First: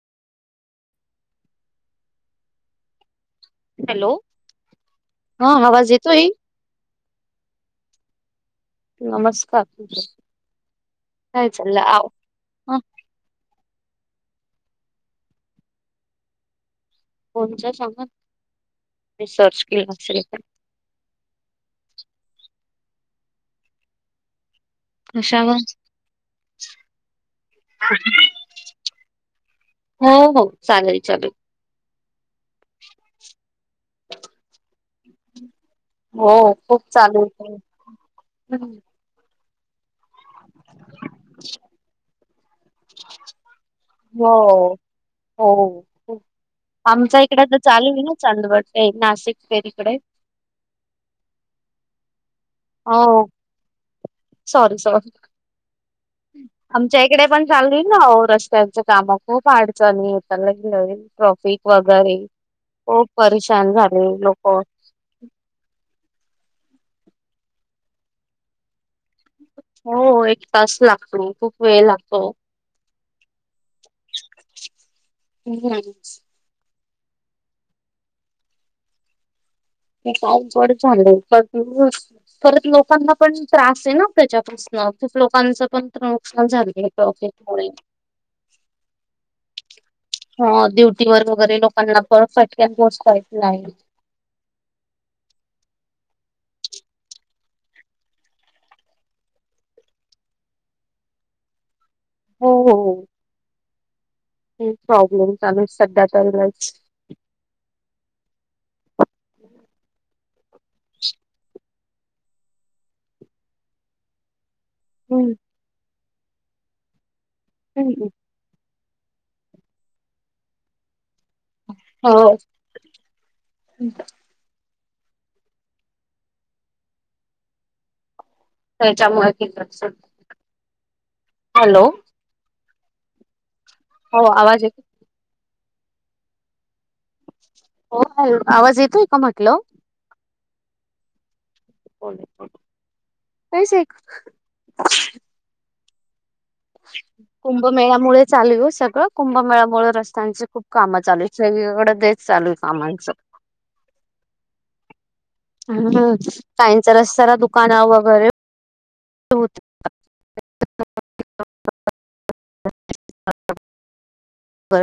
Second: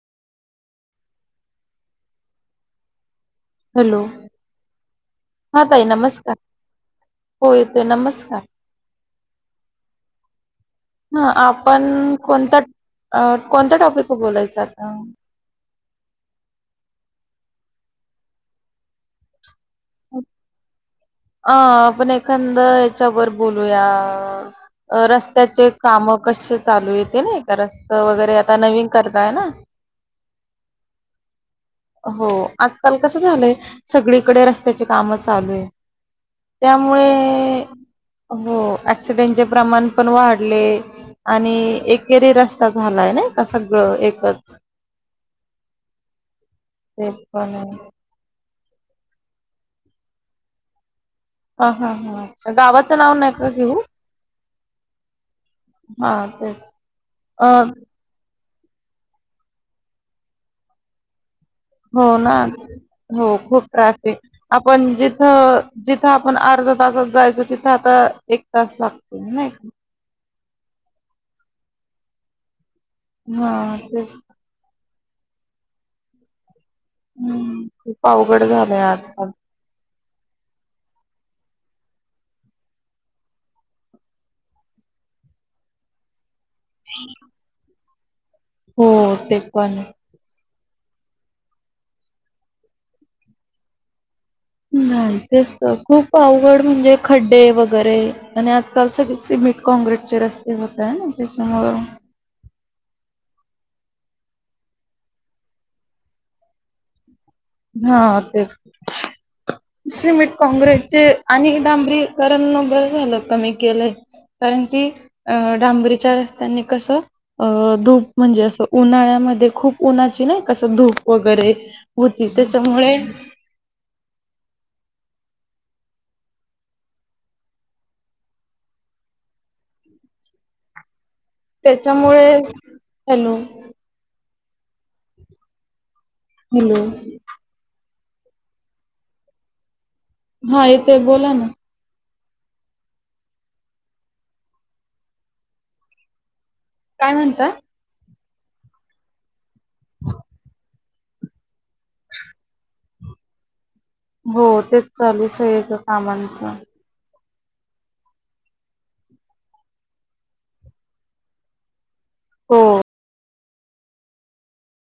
Hello हा ताई आवाज येतोई. नमस्कार हो येतोय नमस्कार. नमस्कार [unintelligible] हा काय आपण चाललं कोणता हं. अ कोणत्या टॉपिक वर बोलायचं आता? कोणच्या शामत मी सर्च केला असेल अं तर आपण एखांद च्या वर बोलूया. कशावर रस्त्याचे कामं कसे चालू येते ना का रस्त वगैरे आता नवीन करताय ना, हो हो चालेल चालेल हो आजकाल कसं झालंय सगळीकडे र कामं चालूय हो खूप त्यामूळे चालू होत हो एक्सीडे हेचं प्रमाण. पण वाढले आणि एक. [inaudible] हो हो ते आमच्या इकड पण तर चालू आहे ना [inaudible] नाशिक फेरीकडे ह हा हा अच्छा गावाचं हो नाव नका घेऊ सॉरी सॉरी हा तेच आमच्या इकडे पण अ चालली ना रस्ते. त्यांच काम खूप अडचणी येताना गेलं ट्रॅफिक हो ना हो खूप झाले ट्रॅफिक लोक आपण जिथं जिथं आपण अर्धा तासात जायचो तिथं आता एक तास लागतो. नाही का हो एक एक तास लागतो खूप वेळ लागतो. हा तेच हम् हम्म खूप अवघड झालंय आजकाल. [unintelligible] झाली प्रॉफिटमुळे हो ते पण हा ड्युटी व वगैरे लोकांना पण फटक्यात पोहोचयच नाही नाही तेच तर खूप अवघड म्हणजे खड्डे वगैरे आणि आजकाल सगळे सिमिट कॉँक्रीटचे रस्ते होत आहे ना त्याच्यामुळ - हो हो हो खूप प्रॉब्लेम चालू सध्या तर लईच. हा ते सिमेंट काँग्रेसचे आणि डांबरीकरण बर झालं कमी केलंय. कारण की अ डांबरी विचार असतानी कसं? अ धूप म्हणजे असं उन्हाळ्यामध्ये खूप उन्हाची नाही कसं धूप वगैरे हो ती त्याच्यामुळे. त्याच्यामुळे कि. त्याच्यामुळे हॅलो. हो आवाज येतोय. हॅलो. हो आवाज येतोय का म्हटलं हा येते बोला ना [inaudible] काय म्हणता कुंभमेळ्यामुळे चालू सगळं कुंभमेळ्यामुळे रस्त्यांचे खूप कामं चालू आहेत सगळीकडे तेच चालू आहेत हो तेच चालूच हाय इथ कामांचं. जरा दुकाना वगैरे. [unintelligible] हो